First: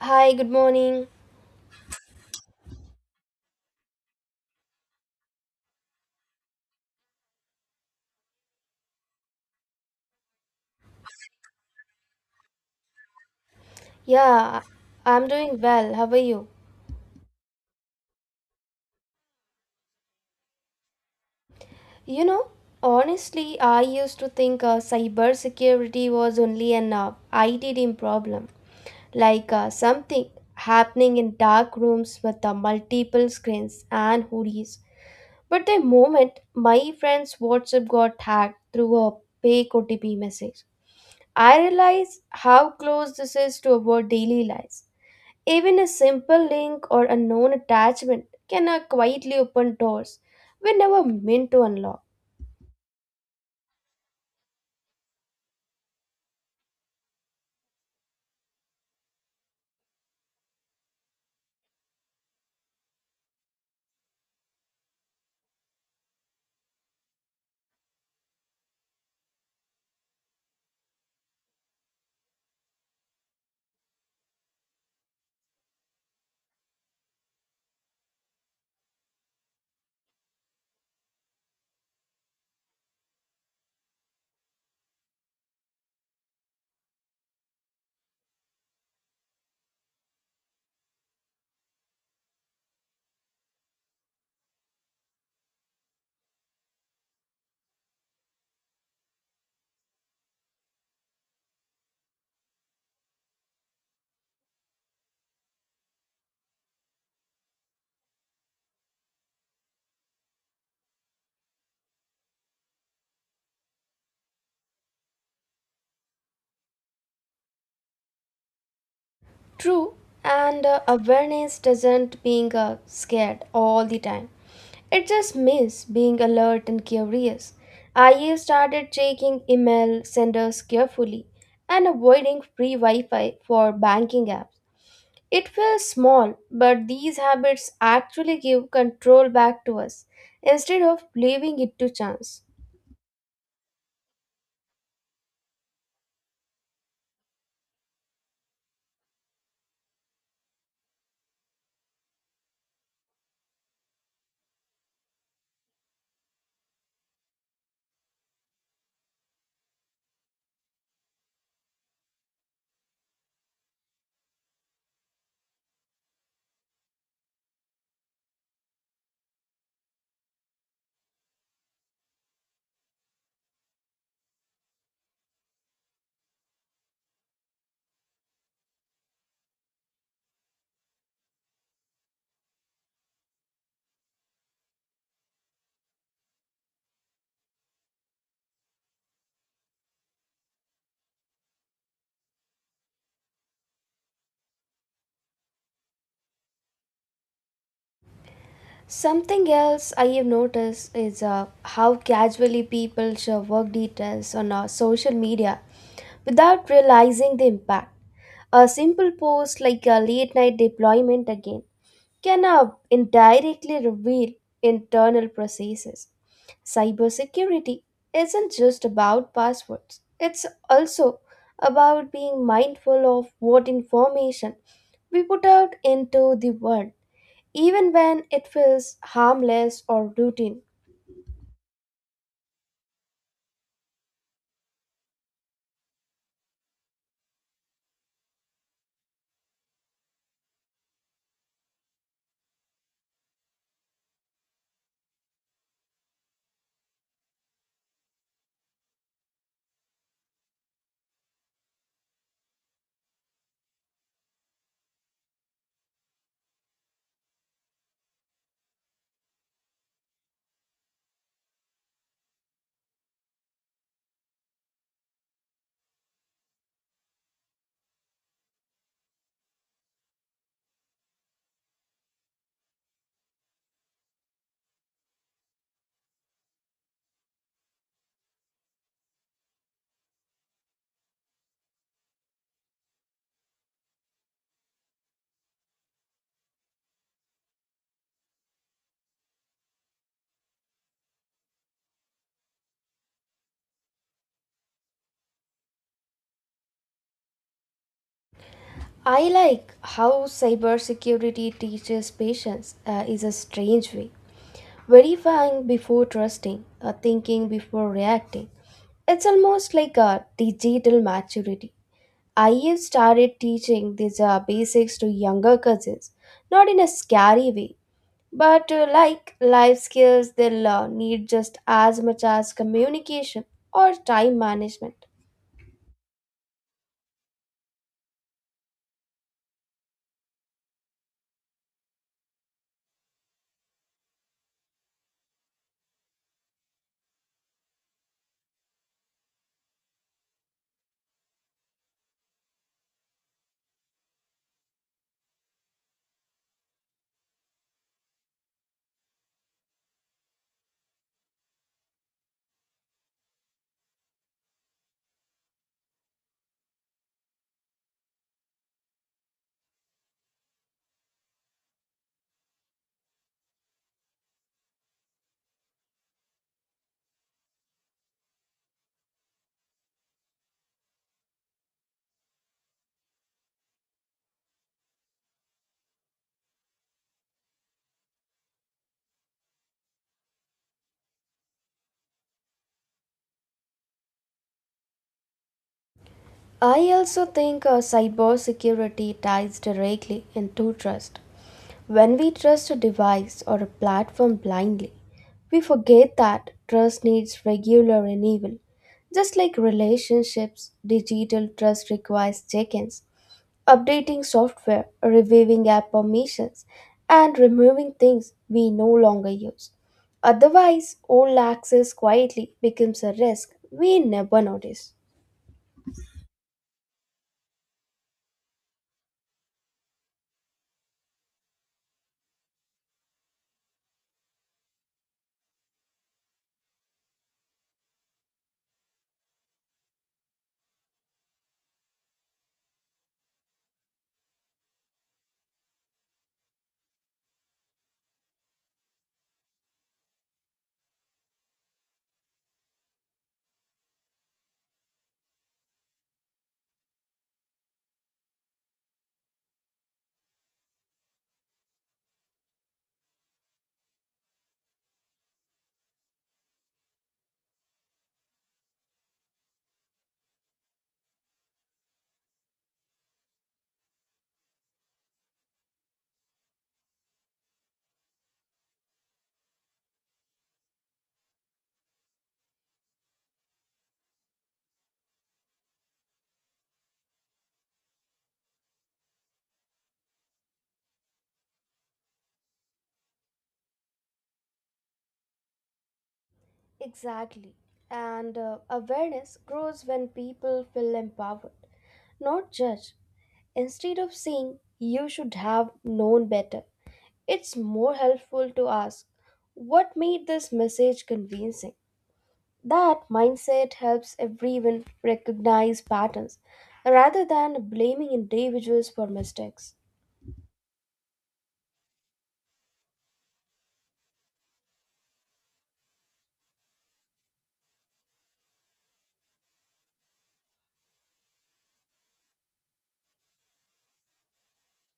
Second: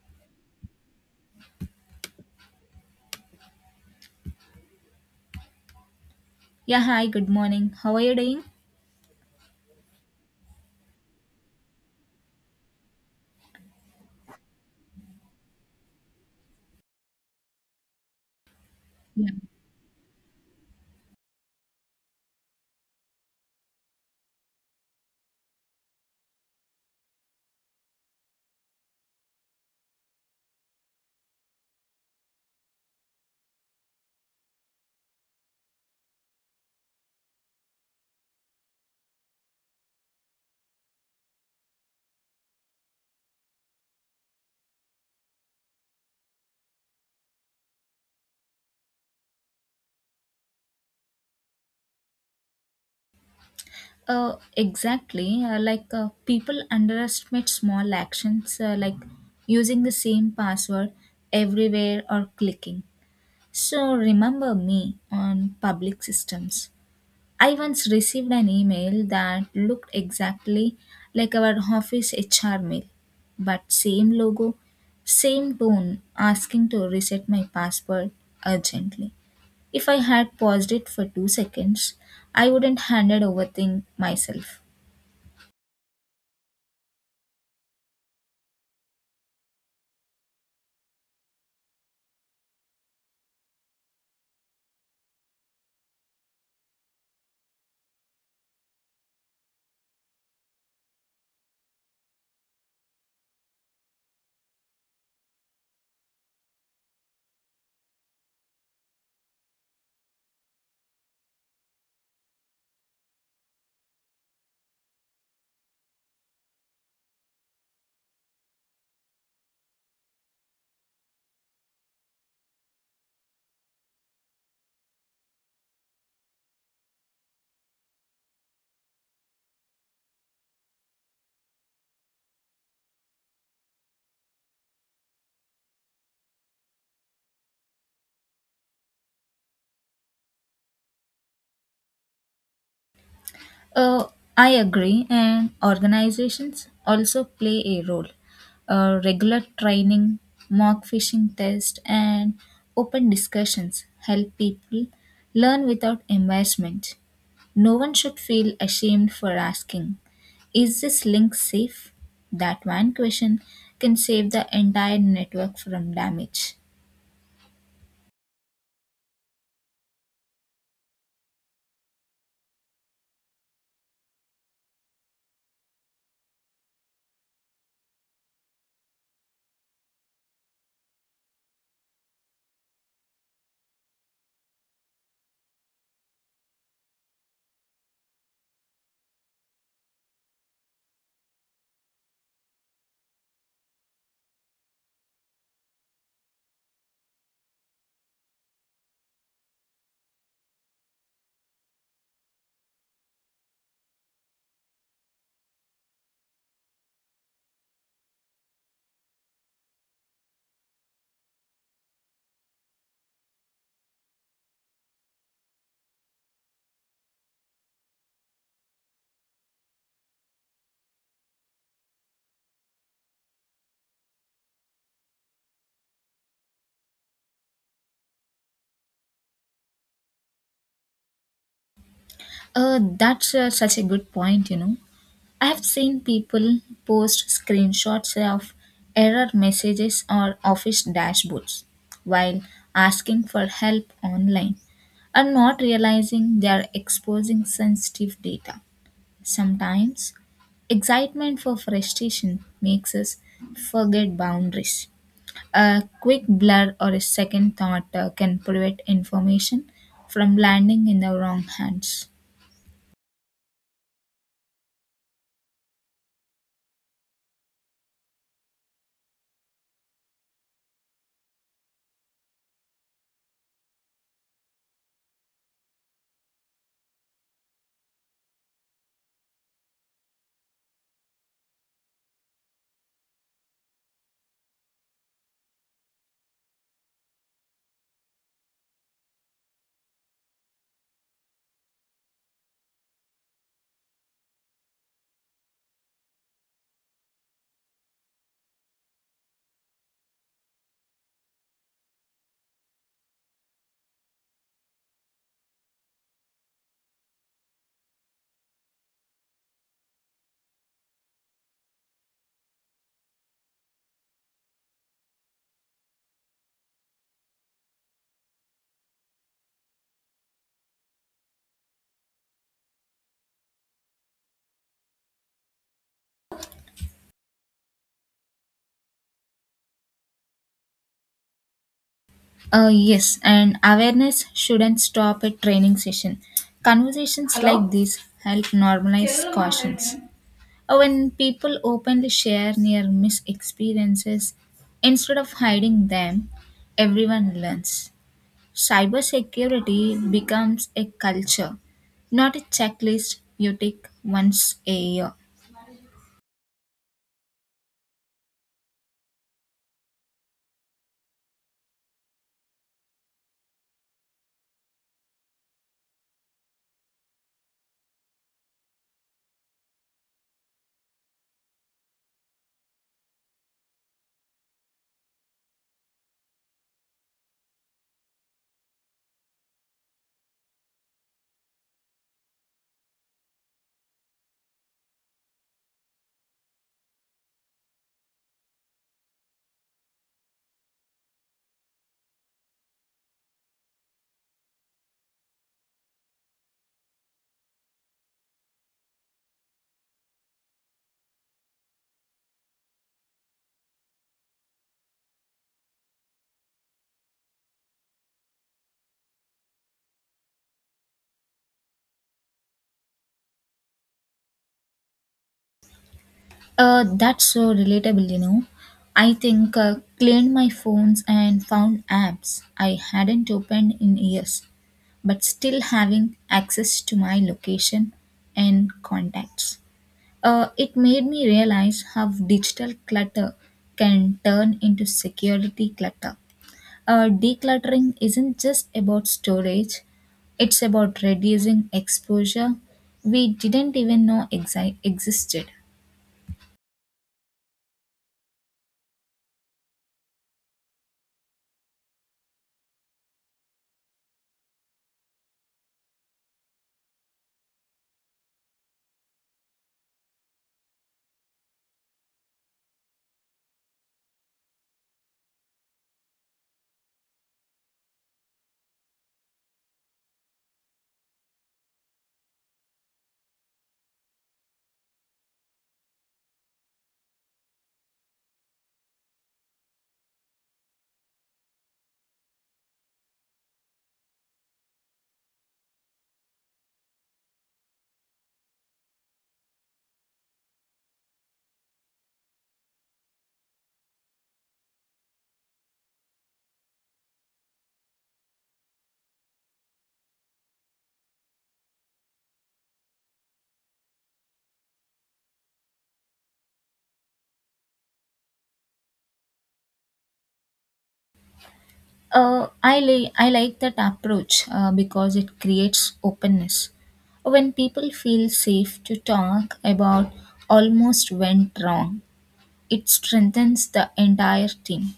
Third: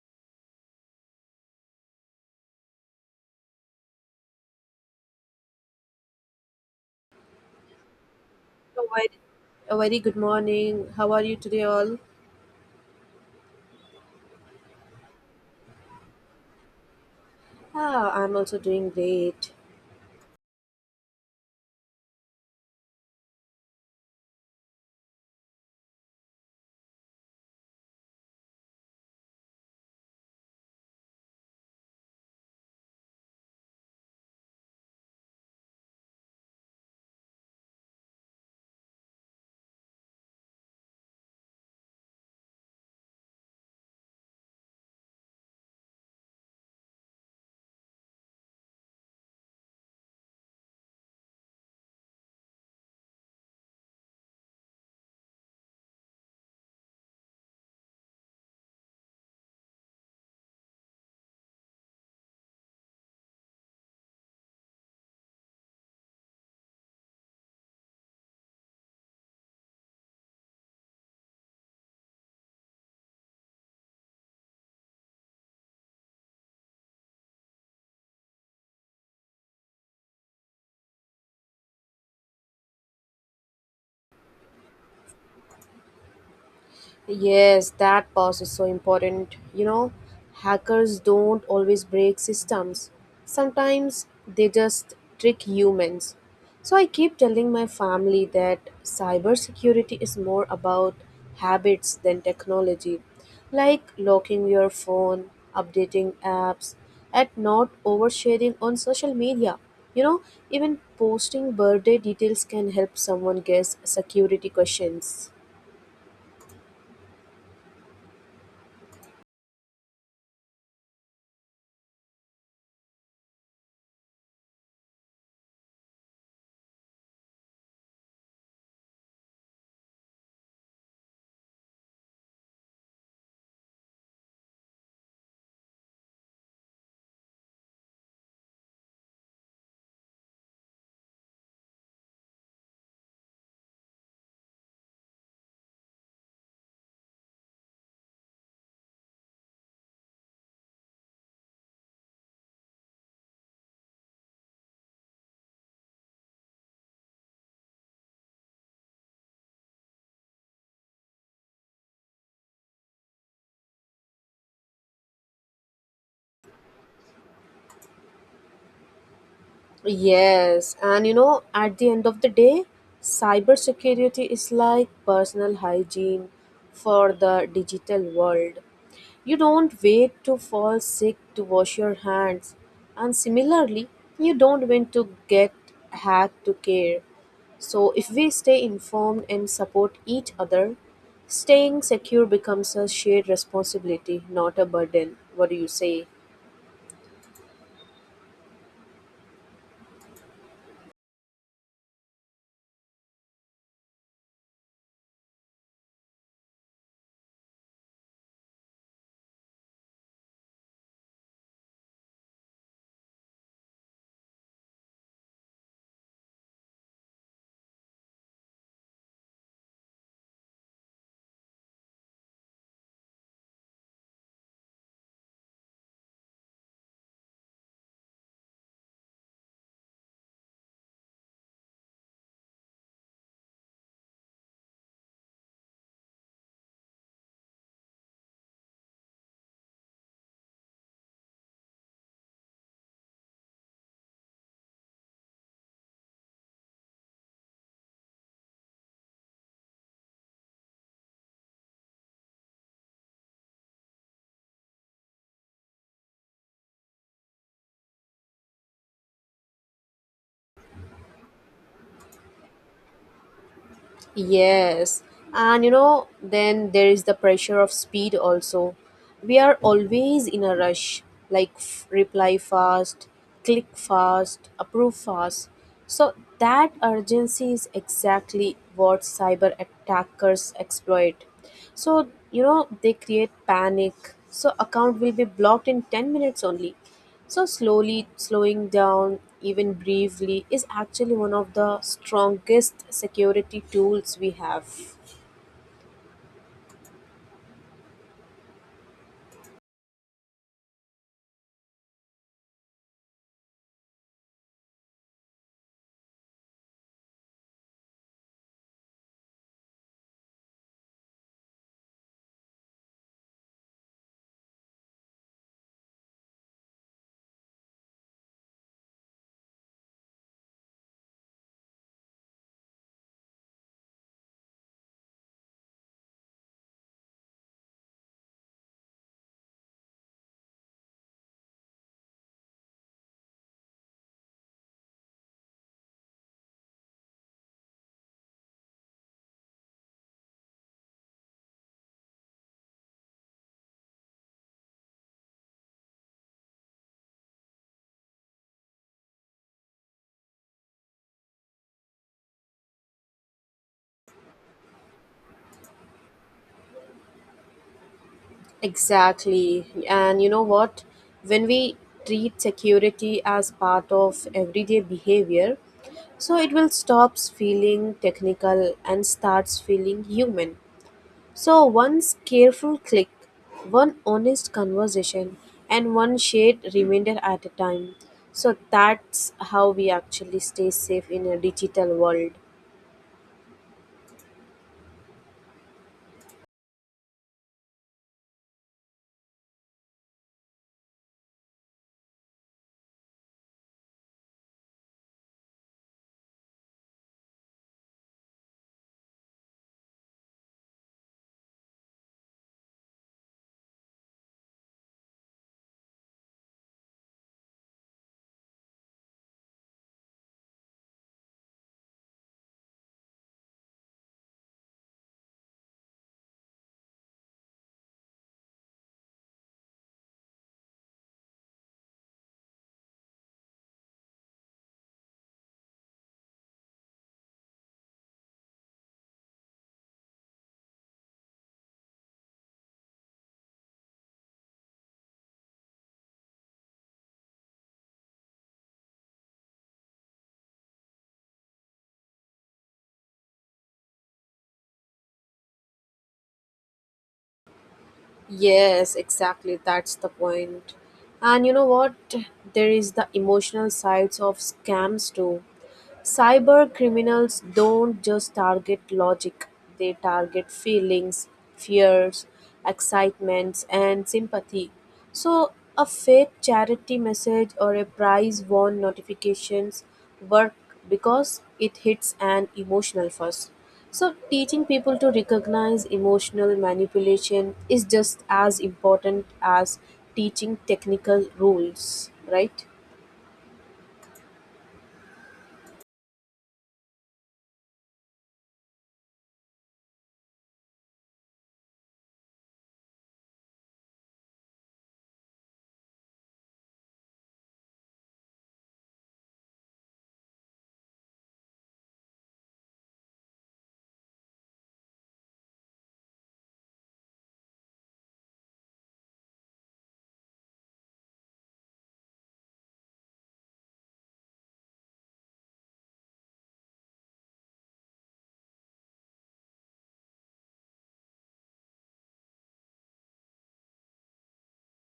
Hi, good morning. Yeah, hi, good morning. How are you doing? A very, a very good morning. How are you today, all? Yeah, I'm doing well. How are you? Ah, I'm also doing Yeah. great. You know, Honestly, I used to think cybersecurity was only an IT team problem, like something happening in dark rooms with multiple screens and hoodies. But the moment my friend's WhatsApp got hacked through a fake OTP message, I realized how close this is to our daily lives. Even a simple link or a known attachment can quietly open doors we never meant to unlock. Exactly. Like people underestimate small actions like using the same password everywhere or clicking. So remember me on public systems. I once received an email that looked exactly like our office HR mail, but same logo, same tone asking to reset my password urgently. If I had paused it for 2 seconds, I wouldn't handed over thing myself. Yes, that pause is so important. You know, hackers don't always break systems. Sometimes they just trick humans. So I keep telling my family that cybersecurity is more about habits than technology, like locking your phone, updating apps, and not oversharing on social media. You know, even posting birthday details can help someone guess security questions. True, and awareness doesn't being scared all the time. It just means being alert and curious. I started checking email senders carefully and avoiding free Wi-Fi for banking apps. It feels small, but these habits actually give control back to us instead of leaving it to chance. Uh, I agree, and organizations also play a role. Regular training, mock fishing tests, and open discussions help people learn without embarrassment. No one should feel ashamed for asking, is this link safe? That one question can save the entire network from damage. Yes, and you know, at the end of the day, cybersecurity is like personal hygiene for the digital world. You don't wait to fall sick to wash your hands, and similarly, you don't wait to get hacked to care. So, if we stay informed and support each other, staying secure becomes a shared responsibility, not a burden. What do you say? Something else I have noticed is how casually people share work details on our social media without realizing the impact. A simple post like a late night deployment again can indirectly reveal internal processes. Cybersecurity isn't just about passwords, it's also about being mindful of what information we put out into the world even when it feels harmless or routine. That's such a good point. I have seen people post screenshots of error messages or office dashboards while asking for help online and not realizing they are exposing sensitive data. Sometimes, excitement for frustration makes us forget boundaries. A quick blur or a second thought can prevent information from landing in the wrong hands. Yes, and you know, then there is the pressure of speed also. We are always in a rush, like reply fast, click fast, approve fast. So that urgency is exactly what cyber attackers exploit. So, you know, they create panic. So, account will be blocked in 10 minutes only. So, slowly slowing down, even briefly, is actually one of the strongest security tools we have. I like how cybersecurity teaches patience is a strange way. Verifying before trusting, thinking before reacting. It's almost like a digital maturity. I have started teaching these basics to younger cousins, not in a scary way, but like life skills they'll need just as much as communication or time management. Yes, and awareness shouldn't stop at training session. Conversations hello? Like these help normalize hello, cautions. Ma'am. When people openly share near miss experiences instead of hiding them, everyone learns. Cybersecurity becomes a culture, not a checklist you tick once a year. Exactly. And you know what? When we treat security as part of everyday behavior, so it will stops feeling technical and starts feeling human. So one careful click, one honest conversation, and one shared reminder at a time. So that's how we actually stay safe in a digital world. I also think cybersecurity ties directly into trust. When we trust a device or a platform blindly, we forget that trust needs regular renewal. Just like relationships, digital trust requires check ins, updating software, reviewing app permissions, and removing things we no longer use. Otherwise, old access quietly becomes a risk we never notice. That's so relatable. I think cleaned my phones and found apps I hadn't opened in years, but still having access to my location and contacts. It made me realize how digital clutter can turn into security clutter. Decluttering isn't just about storage, it's about reducing exposure we didn't even know existed. Yes, exactly. That's the point. And you know what? There is the emotional sides of scams too. Cyber criminals don't just target logic, they target feelings, fears, excitements, and sympathy. So, a fake charity message or a prize warn notifications work because it hits an emotional first. So, teaching people to recognize emotional manipulation is just as important as teaching technical rules, right? Exactly. And awareness grows when people feel empowered, not judged. Instead of saying, you should have known better, it's more helpful to ask, what made this message convincing? That mindset helps everyone recognize patterns rather than blaming individuals for mistakes. I like that approach because it creates openness. When people feel safe to talk about almost went wrong, it strengthens the entire team.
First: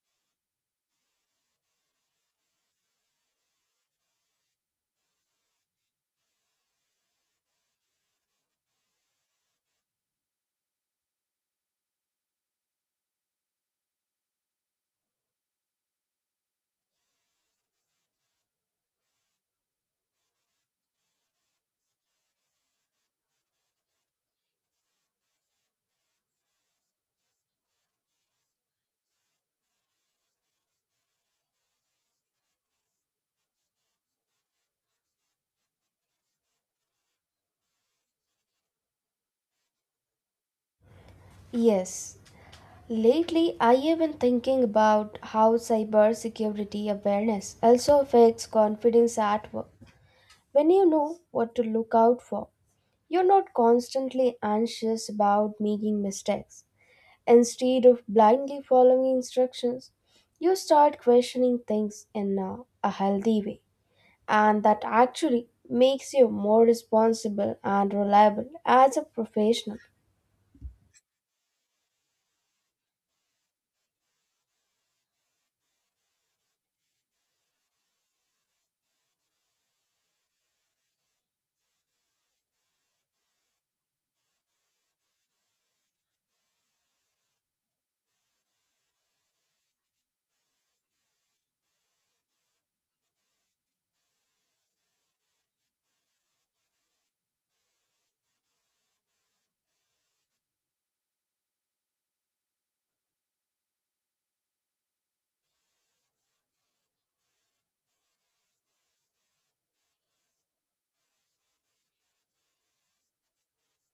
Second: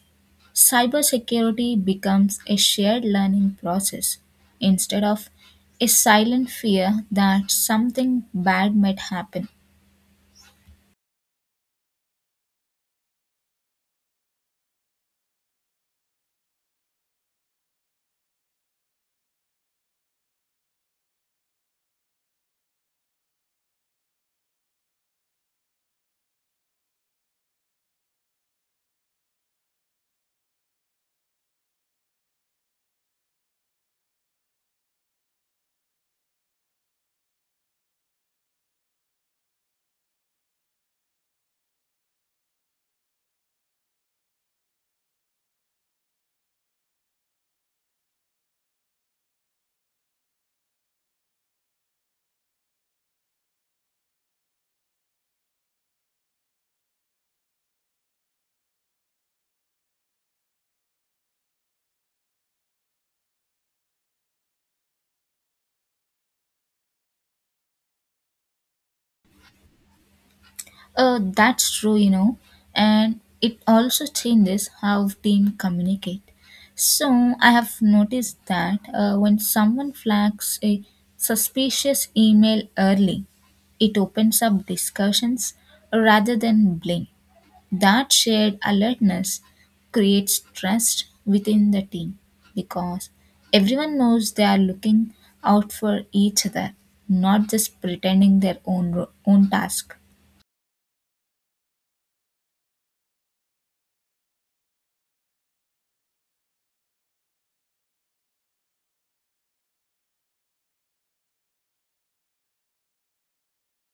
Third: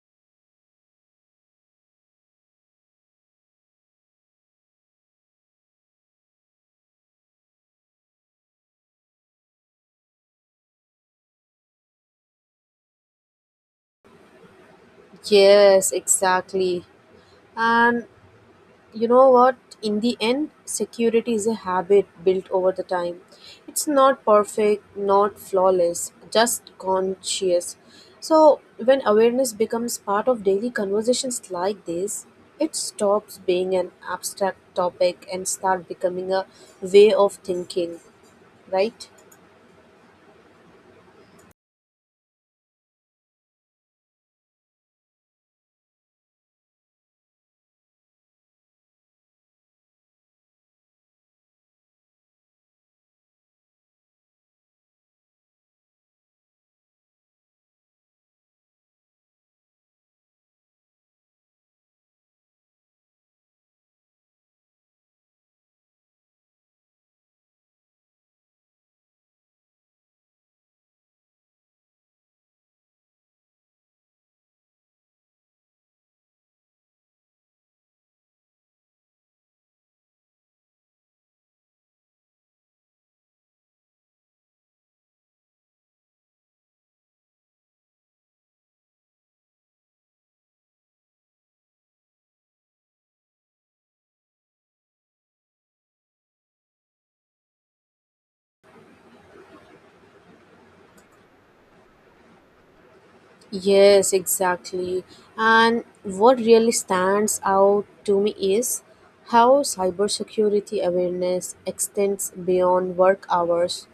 Cybersecurity becomes a shared learning process instead of a silent fear that something bad might happen. Yes, exactly. And you know what, in the end, security is a habit built over the time. It's not perfect, not flawless, just conscious. So when awareness becomes part of daily conversations like this, it stops being an abstract topic and start becoming a way of thinking, right? Yes, lately I have been thinking about how cybersecurity awareness also affects confidence at work. When you know what to look out for, you're not constantly anxious about making mistakes. Instead of blindly following instructions, you start questioning things in a healthy way. And that actually makes you more responsible and reliable as a professional. That's true, and it also changes how team communicate. So I have noticed that when someone flags a suspicious email early, it opens up discussions rather than blame. That shared alertness creates trust within the team because everyone knows they are looking out for each other, not just pretending their own task. Yes, exactly. And what really stands out to me is how cybersecurity awareness extends beyond work hours.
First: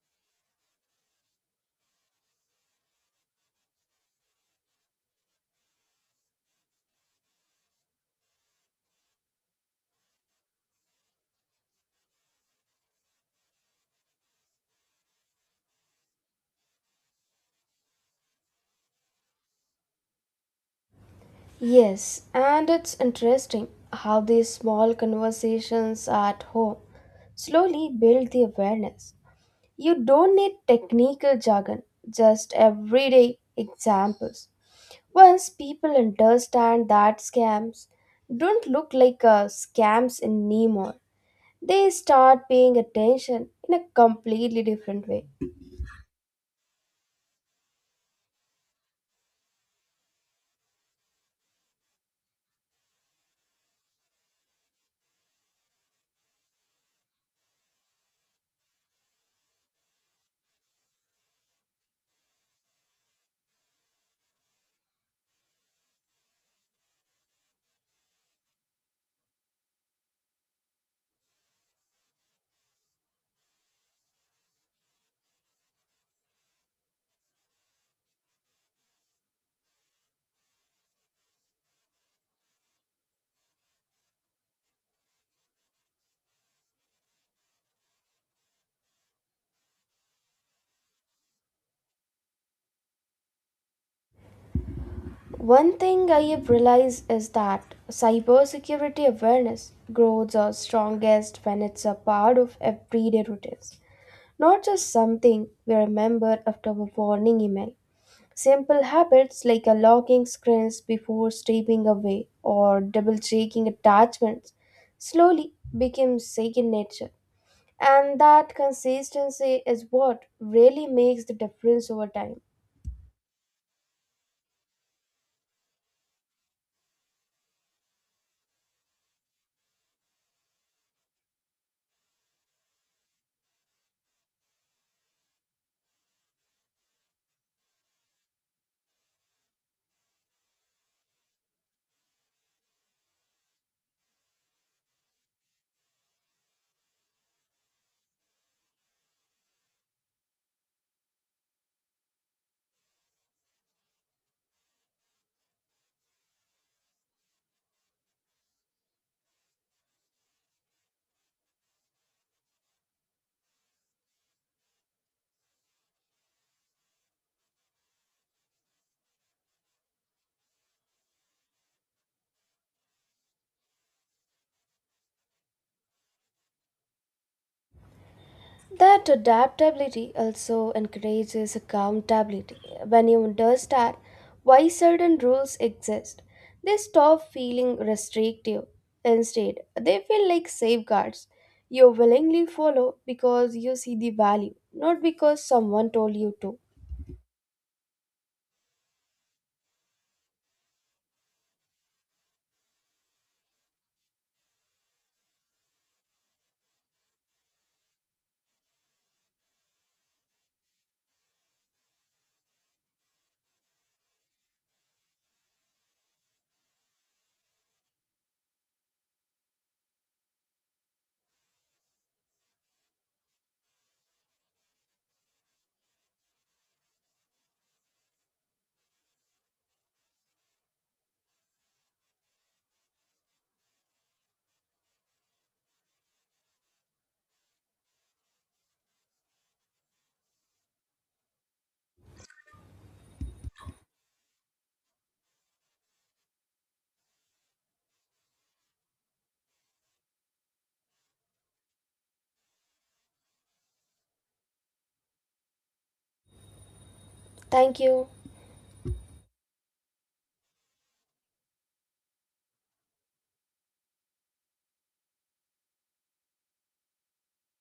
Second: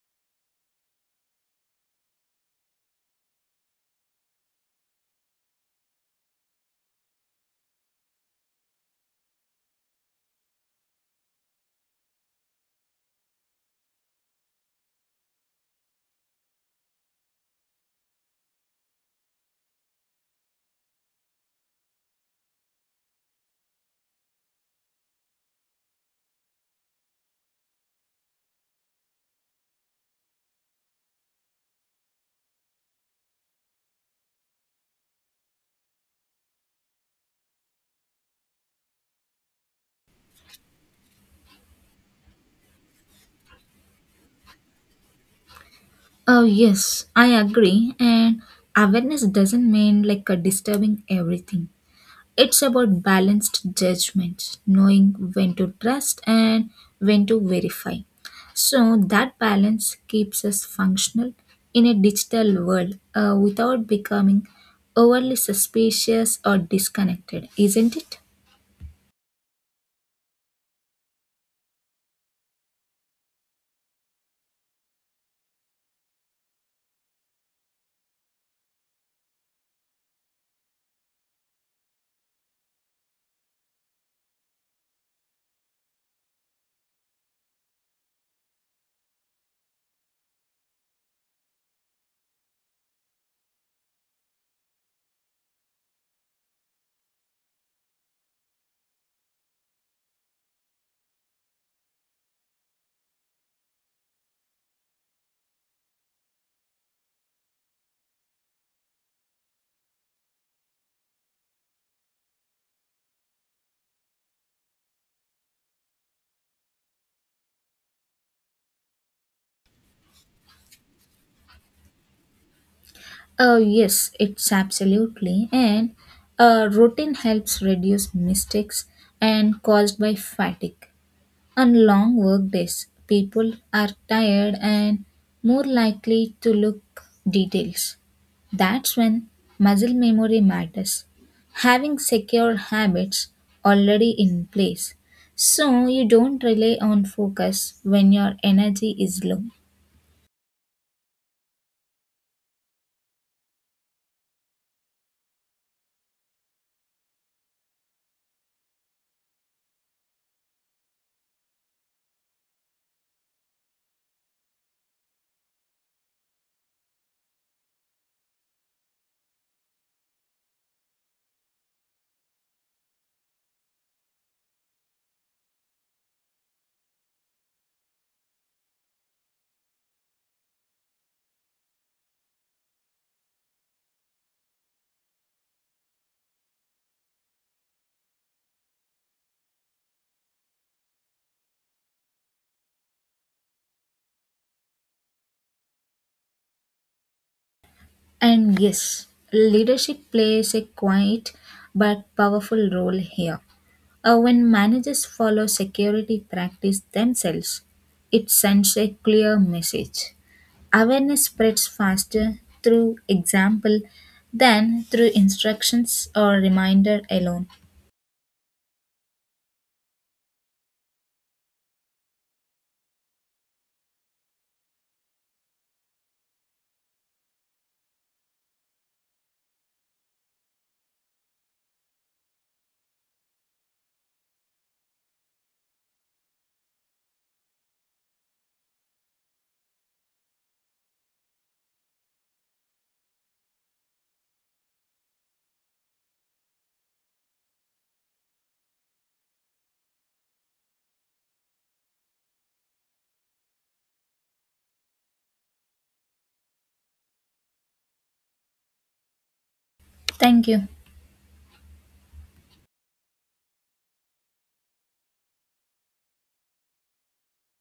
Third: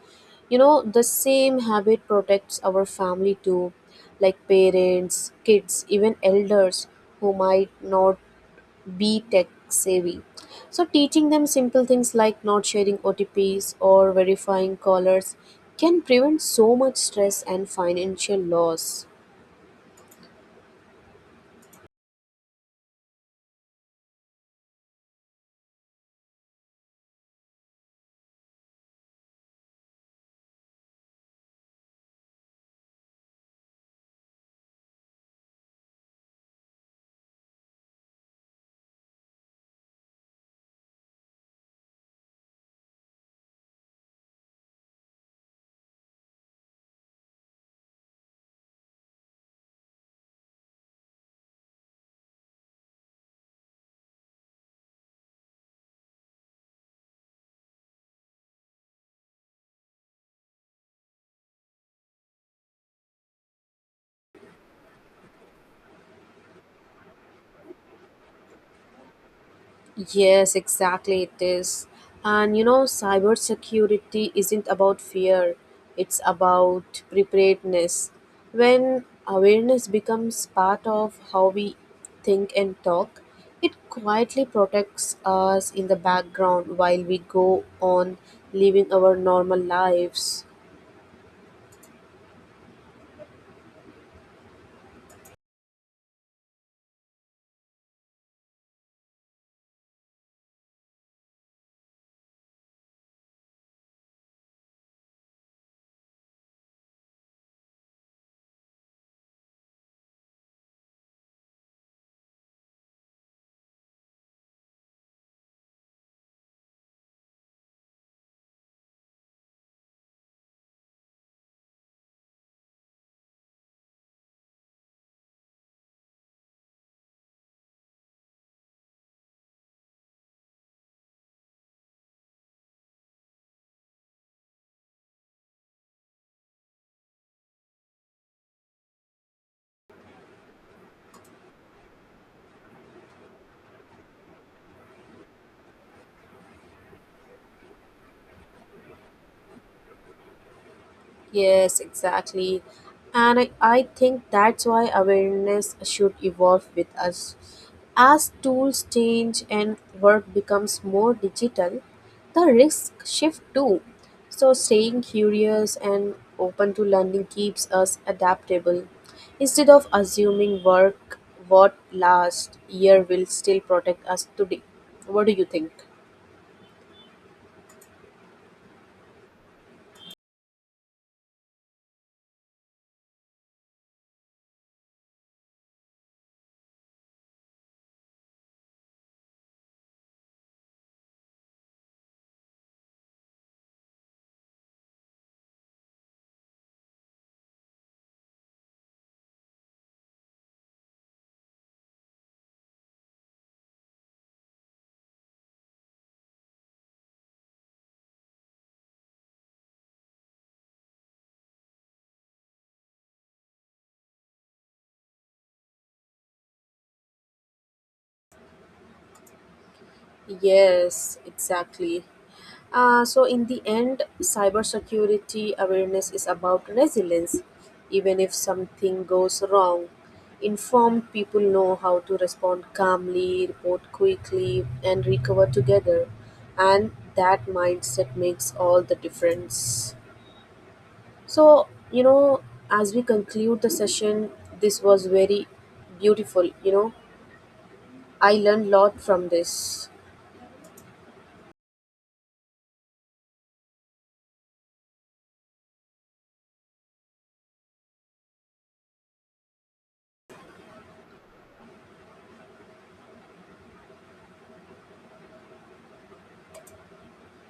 You know, the same habit protects our family too, like parents, kids, even elders who might not be tech savvy. So, teaching them simple things like not sharing OTPs or verifying callers can prevent so much stress and financial loss. Yes, and it's interesting how these small conversations at home slowly build the awareness. You don't need technical jargon, just everyday examples. Once people understand that scams don't look like scams anymore, they start paying attention in a completely different way. Oh, yes, I agree. And awareness doesn't mean like a disturbing everything. It's about balanced judgment, knowing when to trust and when to verify. So that balance keeps us functional in a digital world without becoming overly suspicious or disconnected, isn't it? Yes, exactly it is. And you know, cybersecurity isn't about fear, it's about preparedness. When awareness becomes part of how we think and talk, it quietly protects us in the background while we go on living our normal lives. One thing I have realized is that cybersecurity awareness grows are strongest when it's a part of everyday routines, not just something we remember after a warning email. Simple habits like unlocking screens before stepping away or double checking attachments slowly became second nature. And that consistency is what really makes the difference over time. Oh, yes, it's absolutely. And routine helps reduce mistakes and caused by fatigue. On long work days, people are tired and more likely to look details. That's when muscle memory matters. Having secure habits already in place. So you don't rely on focus when your energy is low. Yes, exactly. And I think that's why awareness should evolve with us. As tools change and work becomes more digital, the risks shift too. So, staying curious and open to learning keeps us adaptable. Instead of assuming work what last year will still protect us today. What do you think? That adaptability also encourages accountability. When you understand why certain rules exist, they stop feeling restrictive. Instead, they feel like safeguards you willingly follow because you see the value, not because someone told you to. And yes, leadership plays a quiet but powerful role here. When managers follow security practice themselves, it sends a clear message. Awareness spreads faster through example than through instructions or reminder alone. Yes, exactly. So, in the end, cybersecurity awareness is about resilience. Even if something goes wrong, informed people know how to respond calmly, report quickly, and recover together. And that mindset makes all the difference. So, you know, as we conclude the session, this was very beautiful. You know, I learned a lot from this. Thank you. Thank you.